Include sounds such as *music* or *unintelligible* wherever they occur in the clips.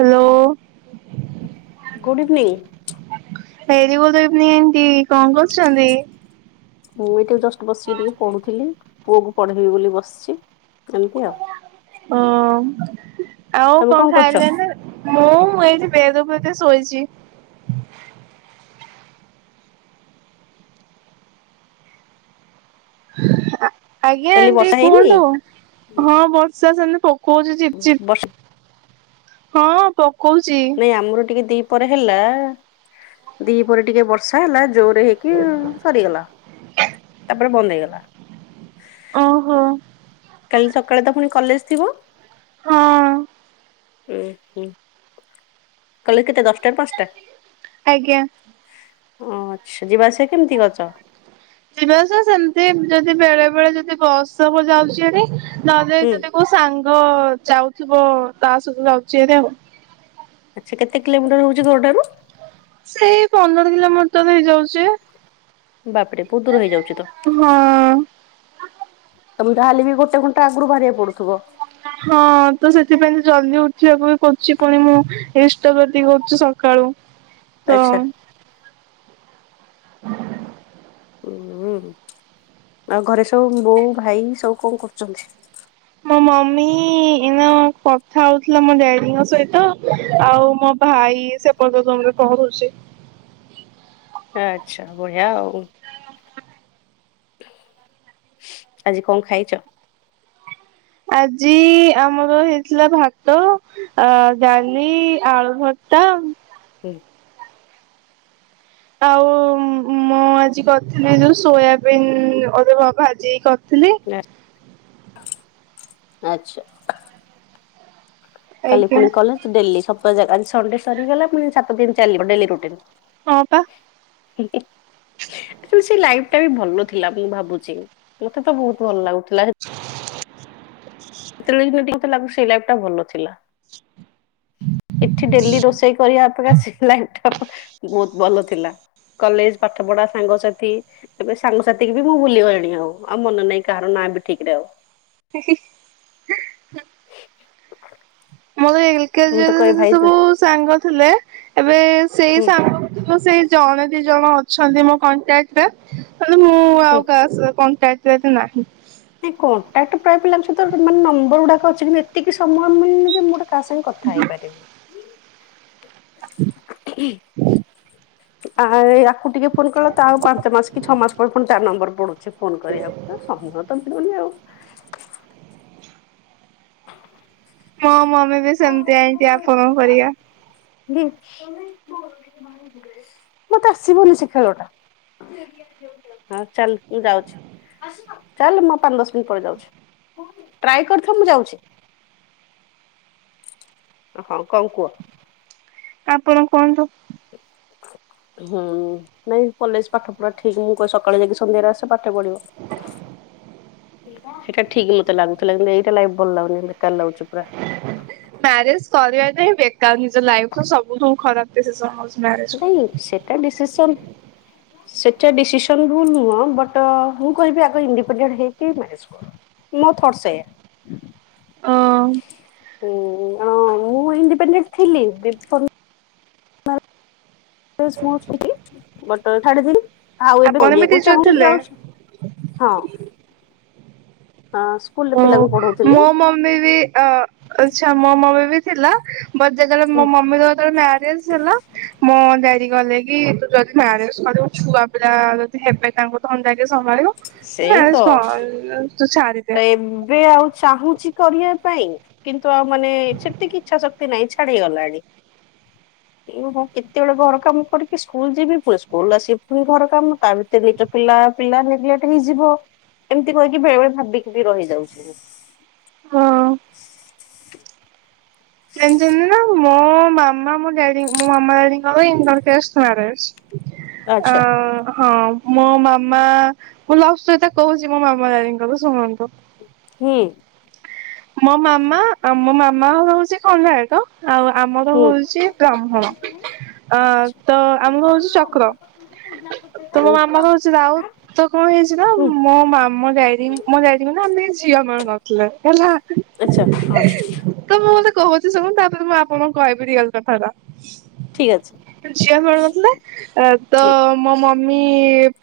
Hello. Good evening. Very good evening ଦି କଣ କରୁଛନ୍ତି? ମୁଁ ଏଠେ ଜଷ୍ଟ୍ ବସିକି ଟିକେ ପଢୁଥିଲି ପୁଅକୁ ପଢ଼େଇବି ବୋଲି ବସଚି ଏମିତି ଆଉ। ଓ ଆଉ ତମେ କଣ କରୁଛ ଖାଇଲେନେ? ମୁଁ ଏଇଠି ବେଡ଼୍ ଉପରେ ଟିକେ ଶୋଇଚି। ଆ ଆଜ୍ଞା କହିଲି ଆଣ୍ଟି ବର୍ଷା ହେଇନି କୁହନ୍ତୁ। ହଁ ବର୍ଷା ସେମତି ପକଉଚି ଝିପ୍ ଝିପ୍। ବର୍ଷା ହଁ ପକଉଚି। ନାଇଁ ଆମର ଟିକେ ଦି ପରେ ହେଲା, ଦି ପରେ ଟିକିଏ ବ ର୍ଷା ହେଲା ଜୋରରେ ହେଇକି ସରିଗଲା, ତାପରେ ବନ୍ଦ ହେଇଗଲା। ଓହୋ। କାଲି ସକାଳେ ତ ପୁଣି କଲେଜ ଥିବ? ହଁ। ଏ ହେ। କଲେଜ କେତେ ଦଶଟାରୁ ପାଞ୍ଚଟା? ଆଜ୍ଞା। ଓ ଆଚ୍ଛା ଯିବା ଆସିବା କେମିତି କରୁଚ? ଯିବାଆସିବା ସେମିତି ଯଦି ବେଳେବେଳେ ଯଦି ବସ ହବ ଯାଉଚି ଭାରି ନହେଲେ ହୁଁ ଯଦି ବ ସାଙ୍ଗ ଯାଉଥିବ ତା ସହିତ ଯାଉଛି ଭାରି ଆଉ। ଆଚ୍ଛା କେତେ କିଲୋିଟର ହଉଛି ଘରଠାରୁ? ସେଇ ପନ୍ଦର କିଲୋମିଟର ହେଇଯାଉଛି। ବାପରେ ବହୁତ ଦୂର ହେଇଯାଉଛି ତ। ହଁ। ତମକୁ ଯାହା ହେଲେ ବି ଗୋଟେ ଘଣ୍ଟା ଆଗରୁ ବାହାରିବାକୁ ପଡୁଥିବ। ହଁ ତ ସେଥିପାଇଁ ତ ଜଲଦି ଉଠିବାକୁ ବି ପଡୁଛି ପୁଣି ମୁଁ ଇଷ୍ଟବୃତ୍ତି କରୁଛି ସକାଳୁ। *inaudible* ତ *inaudible* ହୁଁ ଆଉ ଘରେ ସବୁ ବୋଉ ଭାଇ ସବୁ କଣ କରୁଛନ୍ତି? ମୋ ମମି ଏଇନା କଥା ହଉଥିଲା ମୋ ଡାଡିଙ୍କ ସହିତ ଆଉ ମୋ ଭାଇ ସେପଟ ରୁମରେ ପଢୁଛି। ଆଚ୍ଛା ବଢିଆ ଆଉ। ଆଜି କଣ ଖାଇଛ? ଆଜି ଆମର ହେଇଥିଲା ଭାତ ଅ ଡାଲି ଆଳୁ ଭର୍ତ୍ତା ହୁଁ। ଆଉ ମୁଁ ଆଜି କରିଥିଲି ଯୋଉ ସୋୟାବିନ୍ ଅଲଗା ଭାଜିିକି କରିଥିଲି। ଆଚ୍ଛା। କାଲି ଆଜ୍ଞା ପୁଣି କଲେଜ ଡେଲି ସକାଳ ଆଜି ସଣ୍ଡେ ସରିଗଲା ପୁଣି ସାତ ଦିନ ଚାଲିବ ଡେଲି ରୁଟିନ୍। ହଁ ପା। *inaudible* ତୋ ସେ ଲାଇଫ ଟା ବି ଭଲ ଥିଲା ମୁଁ ଭାବୁଛି ମତେ ତ ବହୁତ ଭଲ ଲାଗୁଥିଲା। *inaudible* ସେତେବେଳେ ଯୋଉଥିଲା ଟିକେ ଲାଗୁଥିଲା ସେଇ ଲାଇଫ ଟା ଭଲ ଥିଲା। ଏଠି ଡେଲି ରୋଷେଇ କରିବା ଅପେକ୍ଷା ସେ ଲାଇଫ୍ ଟା ବହୁତ ଭଲ ଥିଲା। କଲେଜ ପାଠ ପଢା ସାଙ୍ଗସାଥି ଏବେ ସାଙ୍ଗସାଥିୀ ବି ମୁଁ ଭୁଲିଗଲିଣି, ଆଉ ଆଉ ମନେ ନାହିଁ କାହାର ନାଁ ବି ଠିକ ରେ ଆଉ। ମୁ କହିଲି ମୁଁ ତ କଲେଜରେ କହେ ଯୋଉ ଭାଇ ସବୁ ସାଙ୍ଗ ଥିଲେ ଏବେ ସେଇ ହୁଁ ସାଙ୍ଗ ଗୁଡ଼ିକ ସେଇ ଜଣେ ଦି ଜଣ ଅଛନ୍ତି ମୋ କଣ୍ଟାକ୍ଟ ରେ ନହେଲେ ମୁଁ ହୁଁ ଆଉ କାହା କଣ୍ଟାକ୍ଟ ରେ ଏତେ ନାହିଁ। ନାଇଁ କଣ୍ଟାକ୍ଟ ପ୍ରାୟ ପିଲାଙ୍କ ସହିତ ମାନେ ନମ୍ବର ଗୁଡାକ ଅଛି କିନ୍ତ ଏତିକି ସମୟ ମିଳୁନି ଯେ ମୁଁ ଗୋଟେ କାହା ସାଙ୍ଗେ କଥା ହେଇପାରିବି। ହୁଁ ହୁଁ ଆ ଏଇ ଆକୁ ଟିକେ ଫୋନ୍ କଲେ ତ ତା ଆଉ ପାଞ୍ଚ ମାସ କି ଛଅ ମାସ ପରେ ପୁଣି ତା ନମ୍ବର ପଡ଼ୁଛି ଫୋନ କରିବାକୁ ସମୟ ତ ମିଳୁନି ଆଉ। ମୋ ମମି ବି ସେମତିଆ ହେଇଛିି ଆପଣଙ୍କ ପରିକା। ମତେ ଆସିବନି ସେ ଖେଳଟା। ହୋଉ ଚାଲ ମୁଁ ଯାଉଛି। ଚାଲ ମୁଁ ପାଞ୍ଚ ଦଶ ମିନିଟ୍ ପରେ ଯାଉଛି ଟ୍ରାଏ କରୁଥା ମୁଁ ଯାଉଛି। ହଁ କଣ କୁହ? ଆପଣ କୁହନ୍ତୁ। ହୁଁ ନାଇଁ କଲେଜ ପାଠ ପୁରା ଠିକ ମୁଁ କହ ସକାଳେ ଯାଇକି ସନ୍ଧ୍ୟାରେ ଆସ ପାଠ ପଢିବ। ସେଟା ଠିକ ମତେ ଲାଗୁଥିଲା କିନ୍ତୁ ଏଇଟା ଲାଇ ଭଲ ଲାଗୁନି ବେକାର ଲାଗୁଛି ପୁରା। ମ୍ୟାରେଜ କରିବାଟା ହଁ ବେକାର ନିଜ ଲାଇଫ ସବୁଠୁ ଖରାପ *inaudible* ନାଇଁ ସେଟା ଡିସିସନ ସେଟା ଡିସିସନ ରୁଲ ନୁହଁ ବଟ୍ ମୁଁ କହିବି ଆଗ ଇଡିପେଣ୍ଡେଣ୍ଟ ହେଇକି ମ୍ୟାରେଜ କରୁ। ମୋ ଥଟ ସେୟା। ଓ ଉଁ ମୁଁ ଇଣ୍ଡିପେଣ୍ଡେଣ୍ଟ ଥିଲି *inaudible* ବଢେ ତିନ ଆଉ ଏବେ ଆପଣ ବି କରିଆକୁ ଟିଚର ଚାହୁଁଛି ଥିଲେ? ଯାଉଛି। ହଁ ହ ସ୍କୁଲରେ ପିଲାଙ୍କୁ ପଢଉଥିଲି। ମେ ବି ଆ ସାମ୍ ମ୍ ବେବି ଥିଲା। ବଟ ଯେତେବେଳେ ମୋ ମମିର ଯେତେବେଳେ ମ୍ୟାରେଜ ହେଲା। ମୋ ଡାଡି କହିଲେ କି ତୁ ଯଦି ମାରେଜ କରିବୁ ଛୁଆ ପିଲା ଯଦି ହେବେ ତାଙ୍କୁ ଧନ୍ଦା କିଏ ସମ୍ଭାଳିବ ତୁ ସେଇ ମ୍ୟାରେଜ କରନି ତୁ ଛାଡ଼ି ଦେ ତ ଏବେ ଆଉ ଚାହୁଁଛି କରିବା ପାଇଁ। କିନ୍ତୁ ଆଉ ମାନେ ସେତିକି ଇଛା ଶକ୍ତି ନାହିଁ ଛାଡି ଗଲାଣି। ହଁ କେତେବେଳେ ଘର କାମ କରିକି ସ୍କୁଲ ଯିବି ପୁଣି ସ୍କୁଲ ଆସି ପୁଣି ଘର କାମ ତା ଭିତରେ। ସେ ଦିଇଟ ପିଲା ପିଲା ରେଗଟ ହେଇଯିବ ଏମିତି କହିକି ବେଳେ ବଳେ ଭାବିକି ବି ରହିଯାଉଛି। ହଁ। ଜଣିଛନ୍ତି ନା ମୋ ମାମା ମୋ ଡାଡି ମୋ ମାମା ଡାଡିଙ୍କର ଇଣ୍ଟର କାଷ୍ଟ ମ୍ୟାରେଜ। ଆଚ୍ଛା ଆ ହଁ। ମୋ ମାମା ମୁଁ ଲଭଷ୍ଟୋରୀ କହୁଛି ମୋ ମାମା ଦାଦିଙ୍କର ଶୁଣନ୍ତୁ? ହୁଁ। ମୋ ମାମା ଆ ମୋ ମାମା ଘର ହଉଛି କଣ୍ଡରାହାଟ। ଆଉ ଆମର ହୁଁ। ହୁଁ ହଉଛି ବ୍ରାହ୍ମଣ। ଅ ତ ଆମର ହଉଛି ଚକ୍ର ତ ମାମର ହଉଛି ରାଉତ। ତ କଣ ହେଇଛି ନା ମୋ ମାମା ମୋ ଡାଡି ମୋ ଡାଡି ଙ୍କୁ ମାନେ ଆମେ ଝିଅ ମିଳୁ ନଥିଲେ ହେଲା। ହ ଆଚ୍ଛା ହଁ ତ ମୁଁ ମତେ କହୁଛି ଶୁଣୁ ତାପରେ ମୁଁ ଆପଣଙ୍କୁ କହିବି ରିଅଲ କଥାଟା। ଠିକ ଅଛି ଝିଅ ମିଳୁ ନଥିଲେ ତ ଠିକ ମୋ ମମି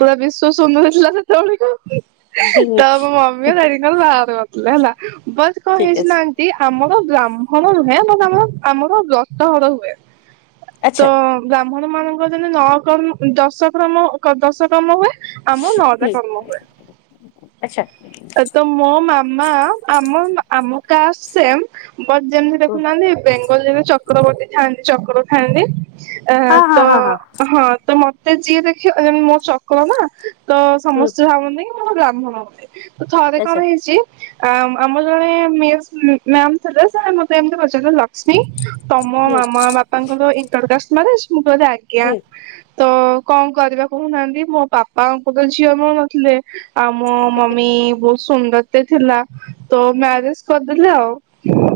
ପୁରା ବିଶ୍ଵ ସୁନ୍ଦର ଥିଲା ସେତେବେଳକୁ ହୁଁ ହୁଁ। ତ ମ ମମି ଡାଡିଙ୍କ ବାହା କରିଥିଲେ ହେଲା ବଟ କଣ ଠିକ ହେଇଛି ଅଛି ନା ଆମର ବ୍ରାହ୍ମଣ ନୁହେଁ ବଟ ଆମର ବ୍ରତଘର ହୁଏ। ତ ଆଚ୍ଛା ବ୍ରାହ୍ମଣ ମାନଙ୍କ ଯେନେ ନଅ କର୍ମ ଦଶ କର୍ମ ଦଶ କର୍ମ ହୁଏ। ଆମ ନଅଟା ହୁଁ କର୍ମ ହୁଏ ଆଚ୍ଛା ତ ମୋ ମାମା ଆମ ଆମ କାଷ୍ଟ ସେମ। ବସ୍ ଯେମିତି ହଁ ଦେଖୁନାହାନ୍ତି ବେଙ୍ଗଲିରେ ଯେ ଚକ୍ରବର୍ତ୍ତୀ ଥାଆନ୍ତି ଚକ୍ର ଥାଆନ୍ତି। ଅ ତ ହଁ ତ ମ ତ ଯିଏ ଦେଖିବ ମୋ ଚକ୍ର ନା ତ ହୁଁ ସମସ୍ତେ ଭାବନ୍ତି କି ମୋର ବ୍ରାହ୍ମଣ ହନ୍ତି। ତ ଥରେ କଣ ଆଚ୍ଛା ହେଇଛି ଆ ଆମର ମ ମତେମତି ବିଲ ଲକ୍ଷ୍ମୀ ତମ ହୁଁ ମାମା ବାପା ତାଙ୍କର ଇଣ୍ଟରକାଷ୍ଟ ମ୍ୟାରେଜ ମୁଁ କହିଲି ଆଜ୍ଞା। ହୁଁ ତ କଣ କରିବା କହୁନାହାନ୍ତି ମୋ ବାପାଙ୍କୁ ତ ଝିଅ ମିଳୁ ନଥିଲେ। ଆଉ ମୋ ମମି ବହୁତ ସୁନ୍ଦରତେ ଥିଲା। ତ ମ୍ୟାରେଜ କରିଦେଲେ ଆଉ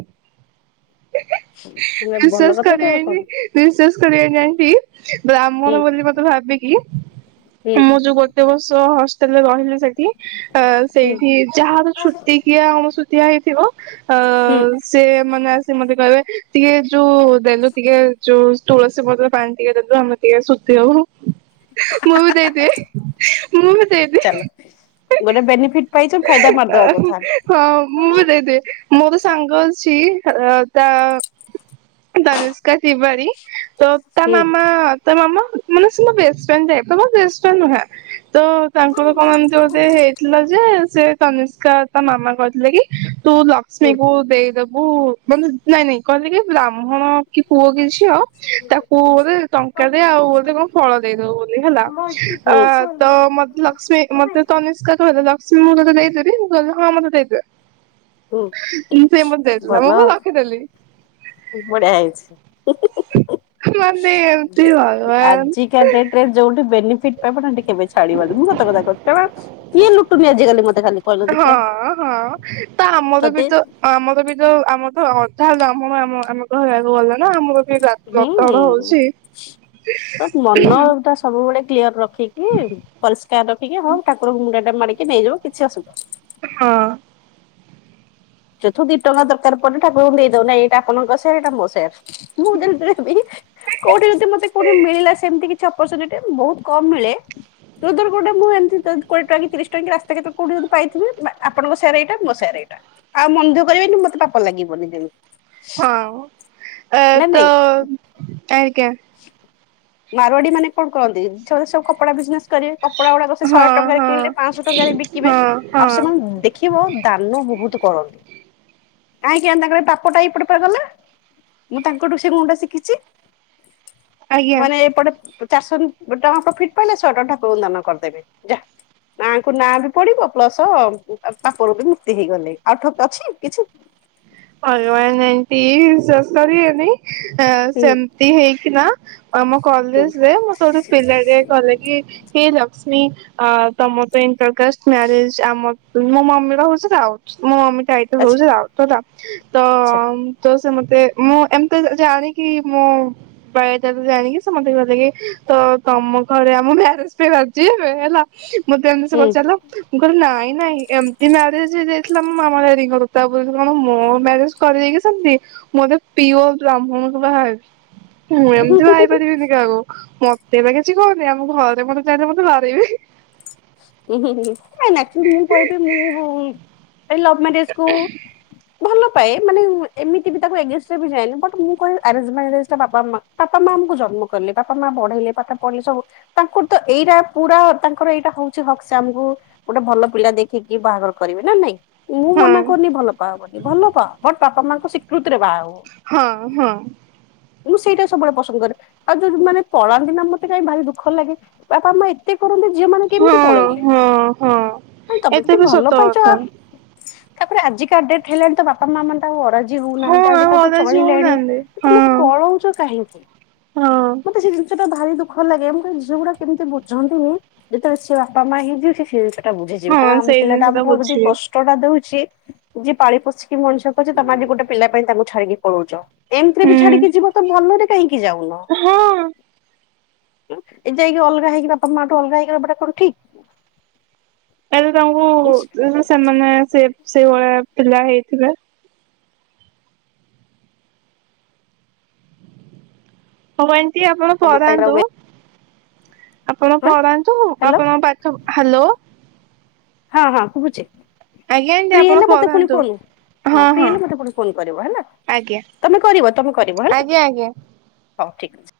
ଭଲ ବିଶ୍ୱାସ କଥାଟେ ଆଉ କଣ କରିବେନି ବିଶ୍ୱାସ କରିବେନି ଆଣ୍ଟି ହୁଁ ବ୍ରାହ୍ମଣ ବୋଲି ମତେ ଭାବିକି ହୁଁ ମୁଁ ଯୋଉ ଗୋଟେ ବର୍ଷ ହଷ୍ଟେଲରେ ରହିଲି ସେଠି ଅ ହୁଁ ସେଇଠି ଯାହା ଛୁତିକିିଆ ଅଣସୁ ଦିଆ ହେଇଥିବ ଅ ହୁଁ ସିଏ ମାନେ ଆସି ମତେ କହିବେ ଟିକେ ଯୋଉ ଦେଲୁ ଟିକେ ଯୋଉ ତୁଳସୀ ପତ୍ର ପାଣି ଟିକେ ଦେଲୁ ଆମେ ଟିକେ ଶୁଧି ହବୁ, ମୁଁ ବି ଦେଇଦିଏ। ମୁଁ ବି ଦେଇଦେ ଚାଲ ଗୋଟେ ବେନିଫିଟ୍ ପାଇଚ ଫାଇଦା ମାରିଦବା କଥା। ହଁ ମୁଁ ବି ଦେଇଦିଏ ମୋର ସାଙ୍ଗ ଅଛି ହା ଆ ତା ତନୁଷ୍କା ତିବାରୀ ତ ତା ମାମା ତ ମାମା ମାନେ ସେ ମୋ ବେଷ୍ଟଫ୍ରେଣ୍ଡ ଟାଇପର ବଟ ବେଷ୍ଟଫ୍ରେଣ୍ଡ ନୁହେଁ। ତ ତାଙ୍କର କଣ ଏମିତି ବୋଧେ ହେଇଥିଲା ଯେ ସେ ତନିଷ୍କା ତା ମାମା କହିଥିଲେ କି ତୁ ଲକ୍ଷ୍ମୀକୁ ଦେଇଦୋବୁ ମାନେ ନାଇଁ ନାଇଁ କହିଲେ କି ବ୍ରାହ୍ମଣ କି ପୁଅ କି ଝିଅ ତାକୁ ବୋଧେ ଟଙ୍କାଟେ ଆଉ ଗୋଟେ କଣ ଫଳ ଦେଇଦୋବୁ ବୋଲି ହେଲା। ଆ ତ ମତେ ଲକ୍ଷ୍ମୀ ମତେ ତନିିଷ୍କା କହିଦେଲା। ସିଏ *unintelligible* ତତେ ଦେଇଦେବି ମୁଁ କହିଲି ହଁ ମତେ ଦେଇଦେ। ଉଁ ସେ ମତେ ଦେଇଦେଲା ଭଲ ମୁଁ ବି ରଖିଦେଲି। ବଢିଆ ହେଇଛି ମାନେ ଏମତି ଭଗବାନ ଆଜିକା ଡେଟ୍ ଟରେ ଯୋଉଠି ବେନିଫିଟ୍ ପାଇବ ନା ହେଟି କେବି ଛାଡିବନି ମୁଁ ସତ କଥା କୋହୁଚି କାରଣ କିଏ ଲୁଟୁନି ଆଜିକାଲି ମତେ ଖାଲି କହିଲ ହଁ ଦେଖିଆ ହଁ ତ ଆମର ବି ଯଦି ତ ଆମର ବି ତ ଆମର ତ ଅଧା ବ୍ରାହ୍ମଣ ଆମ ଆମେ କହିବାକୁ ଗଲେ। ନା ଆମର କି ବା ହୁଁ ବ୍ରତଘର ହୋଉଛି। ତ ମନ ଟା ସବୁବେଳେ କ୍ଲିୟର ରଖିକି ପରିଷ୍କାର ରଖିକି ହଁ ଠାକୁରଙ୍କୁ ମୁଣ୍ଡିଆଟେ ମାରିକି ନେଇଯିବୁ କିଛି ଅସୁ ହଁ। ଯୋଉ ଥୁ ଦିଟଙ୍କା ଦରକାର ପଡିଲେ ଠାକୁରଙ୍କୁ ଦେଇଦୋଉ ନା ଏଇଟା ଆପଣଙ୍କ ସେୟାର ଏଇଟା ମୋ ସେୟାର୍। ମୁଁ *unintelligible* ବି କୋଉଠି ଯଦି ମତେ କୋଉଠି ମିଳିଲା ସେମତି କିଛି ଅପରଚ୍ୟୁନିଟି ବୋହୁତ କମ ମିଳେ ଏଇ ଧର କୋଉଟା ମୁଁ ଏମତି କା କୋଡିଏ ଟଙ୍କା କି ତିରିଶ ଟଙ୍କା କି ରାସ୍ତା କେତ କୋଉଠି ଯଦି ପାଇଥିବା ବା ଆପଣଙ୍କ ସେୟାର ଏଇଟା ମୋ ସେୟାର ଏଇଟା। ଆଉ ମନଦୁଃଖ କରିବେନି ମତେ ପାପ ଲାଗିବନି ଯେମି। ହଁମ ଆ ତ ଆଜ୍ଞା। ମାରୱାଡି ମାନେ କଣ କରନ୍ତି ସେଉଡା ସବୁ କପଡା ବିଜନେସ୍ କରିବେ କପଡା ଗୁଡାକ ସେ ଶହେ ହଁ ଟଙ୍କାରେ ହଁ କିଣିଲେ ପାଂଶହ ଟଙ୍କାରେ ବିକିବେ ହଁ ହଁ ଆଉ ସେମାନେ ଦେ ଖିବ ଦାନ ବୋହୁତ କରନ୍ତି। ଆଁ କିଆଁ ତାଙ୍କର ଏ ପାପଟା ଏଇପଟେ ପରେ ଗଲା ମୁଁ ତାଙ୍କଠୁ ସେ ଗୁଣଟା ଶିଖିଚି। ଆଜ୍ଞା। ମାନେ ଏଇପଟେ ପ୍ ଚାରିଶ ଟଙ୍କା ପ୍ରଫିଟ ପାଇଲେ ଶହେ ଟଙ୍କା ଠାକୁରଙ୍କୁ ଦାନ କରିଦେବେ ଯାଆ। ନାଆଙ୍କୁ ନାଁ ବି ପଡିବ ପ୍ଲସ ଉ ଆ ପାପରୁ ବି ମୁକ୍ତି ହେଇଗଲେ ଆଉ ଠକ ଅଛି କିଛି। ଭଗବାନ ଏମତି ବିଶ୍ବାସ କରିବେନି ଅ ହୁଁ ସେମିତି ହେଇକିନା ଆମ ହୁଁ କଲେଜରେ ମତେ ଗୋଟେ ପିଲାଟେ କହିଲା କି ହେ ଲକ୍ଷ୍ମୀ ଆ ତମର ତ ଇଣ୍ଟରକାଷ୍ଟ ମ୍ୟାରେଜ ଆମ ମୋ ମମିର ହୋଉଚି ରାଉତ ମୋ ମମି ଟାଇଟେଲ ଆଚ୍ଛା ହୋଉଚି ରାଉତ ହେଲା ତ ଆଚ୍ଛା ତ ସେ ମତେ ମୁଁ ଏମତି ଜା-ଜାଣିକି ମୋ ପାଏ ତତେ ଜାଣିକି ସମସ୍ତେ କହିଲେ କି ତ ତମ ଘରେ ଆମ ମ୍ୟାରେଜ ପାଇଁ ରାଜି ଏବେ ହେଲା ମତେ ଏମିତି ସେ ହୁଁ। ପଚାରିଲା ମୁଁ କହିଲି ନାଇଁ ନାଇଁ ଏମତି ମ୍ୟାରେଜ ହେଇଯାଇଥିଲା ମୋ ମାମା ଡାଡିଙ୍କର ତା ବୋଲି କଣ ମ୍ ମୋ ମ୍ୟାରେଜ କରିବେକି ସେମତି ମୁଁ ଏବେ ପିଓର ବ୍ରାହ୍ମଣକୁ ବାହାହେବି। ମୁଁ ହୁଁ ଏମତି ହୁଁ ହୁଁ ବାହାହେଇ ପାରିବିନି କହାକୁ ମ ତେ ଏବେ କିଛି କହନି ଆମ ଘରେ ମତେ ଜାଣିଲେ ମତେ ବାଡେଇବେ। ଉଁ ହୁଁ ହୁଁ ହୁଁ ନାଇଁ ନାଇଁ ଆକଚୋଲି ମୁଁ କହିବି ମୁଁ ଉଁ ଏଇ ଲବ ମାରେଜକୁ ହୋଉ ଭଲ ପାଏ ମାନେ ଏମିତି ବି ତାକୁ ଏଗେନଷ୍ଟରେ ବି ଯାଏନି ବଟ୍ ମୁଁ କ ବାପା ମାଆ ବାପା ମାଆ ଆମକୁ ଜନ୍ମ କଲେ ବାପା ମାଆ ବଢେଇଲେ ପାଠ ପଢଲେ ସବୁ ତାଙ୍କର ତ ଏଇଟା ପୁରା ତାଙ୍କର ଏଇଟା ହୋଉ ଛି ହକ୍ ସେ ଆମକୁ ଗୋଟେ ଭଲ ପିଲା ଦେଖିକି ବାହାଘର କରିବେ ନା ନାଇଁ। ମୁଁ ହଁ ମନା କରୁନି ଭଲ ପାଅ ବୋଲି ଭଲ ପାଅ ବଟ୍ ବାପା ମାଙ୍କ ସିକୃତିରେ ବାହାହୁଅ। ହଁ ହଁ। ମୁଁ ସେଇଟା ସବୁବେଳେ ପସନ୍ଦ କରେ। ଆଉ ଯୋଉ ମାନେ ପଳାନ୍ତି ନା ମତେ କାଇଁ ଭାରି ଦୁଃଖ ଲାଗେ ବାପା ମାଆ ଏତେ କରନ୍ତି ଝିଅମାନେ କେମତି ହଁ ପଳେଇଲେ ହଁ ହଁ। ଭାଇ ତମେ ଏତେ ଯଦି ବି ଭଲ ସତ ପାଇଚ କଥା ତାପରେ ଆଜିକା ଡେଟ୍ ହେଲାଣି ତ ବାପ୍ ବାପା ମା ମାନେ ତ ଆଉ ଅରାଜି ହଁ ହଉନାହାନ୍ତି, ଆଉ ଆଜିିକାଲି ତ ଅଲଗା ଝିଅ ଚଳିଲେଣି ହଉନାହାନ୍ତି ହଁ ତମେ ପଳଉଛ କାହିଁକି? ହଁ। ମତେ ସେ ଜିନିଷଟା ଭାରି ଦୁଃଖ ଲାଗେ, ମୁଁ କହେ ଝିଅଗୁଡା କେମିତି ବୁଝନ୍ତିନି। ଯେତେବେଳେ ସେ ବାପା ମା ହେଇଯିବେ ସେ ସେଟା ବୁଝିଯିବେ, କଣ ହଁ ଆମ ସେଇ ପିଲାଟା ଜିନିଷ ଟା ଆମକୁ ବୁଝି ବୁଝିବେ କ ଷ୍ଟ ଟା ଦଉଛି ଯିଏ ପାଳିପୋଷିକି ମଣିଷ କରିଛି ତମେ ଆଜି ଗୋଟେ ପିଲା ପାଇଁ ତାଙ୍କୁ ଛାଡିକି ପଳଉଛ। ଏମିତିରେ ହୁଁ ବି ଛାଡିକି ଯିବ ତ ଭଲରେ କାହିଁକି ଯାଉନ? ହଁ। ଏ ଯାଇକି ଅଲଗା ହେଇକି ବାପା ମାଠୁ ଅଲଗା ହେଇକି ରହିବାଟା କଣ ଠିକ୍? ଏ ପ୍ରଭୁ ତ ଇସ୍ ଯଦି ସେମାନେ ସେ ସେଇଭଳିଆ ପିଲା ହେଇଥିବେ। କଣ ଏମତି ଆପଣ ତମ ପାଇଁ ଆଉ ପରାନ୍ତୁ। ଏ ଆପଣ ପଳାନ୍ତୁ ହାଲୋ ଆପଣ ପାଖ ହାଲୋ ହଁ ହଁ ଶୁଭୁଛେ, ଆଜ୍ଞା ଆଣ୍ଟି ଫ୍ରି ଆପଣ ହେଲେ ମତେ ପୁଣି ପଢାନ୍ତୁ କଲ ହଁ ଫ୍ରି ହେଲେ ମତେ ପୁଣି ଫୋନ କରିବ ହେଲା, ଆଜ୍ଞା ତମେ କରିବ ତମେ କରିବ ହେଲ ଆଜ୍ଞା, ଆଜ୍ଞା। ହଁ ଠିକ୍ ଅଛି।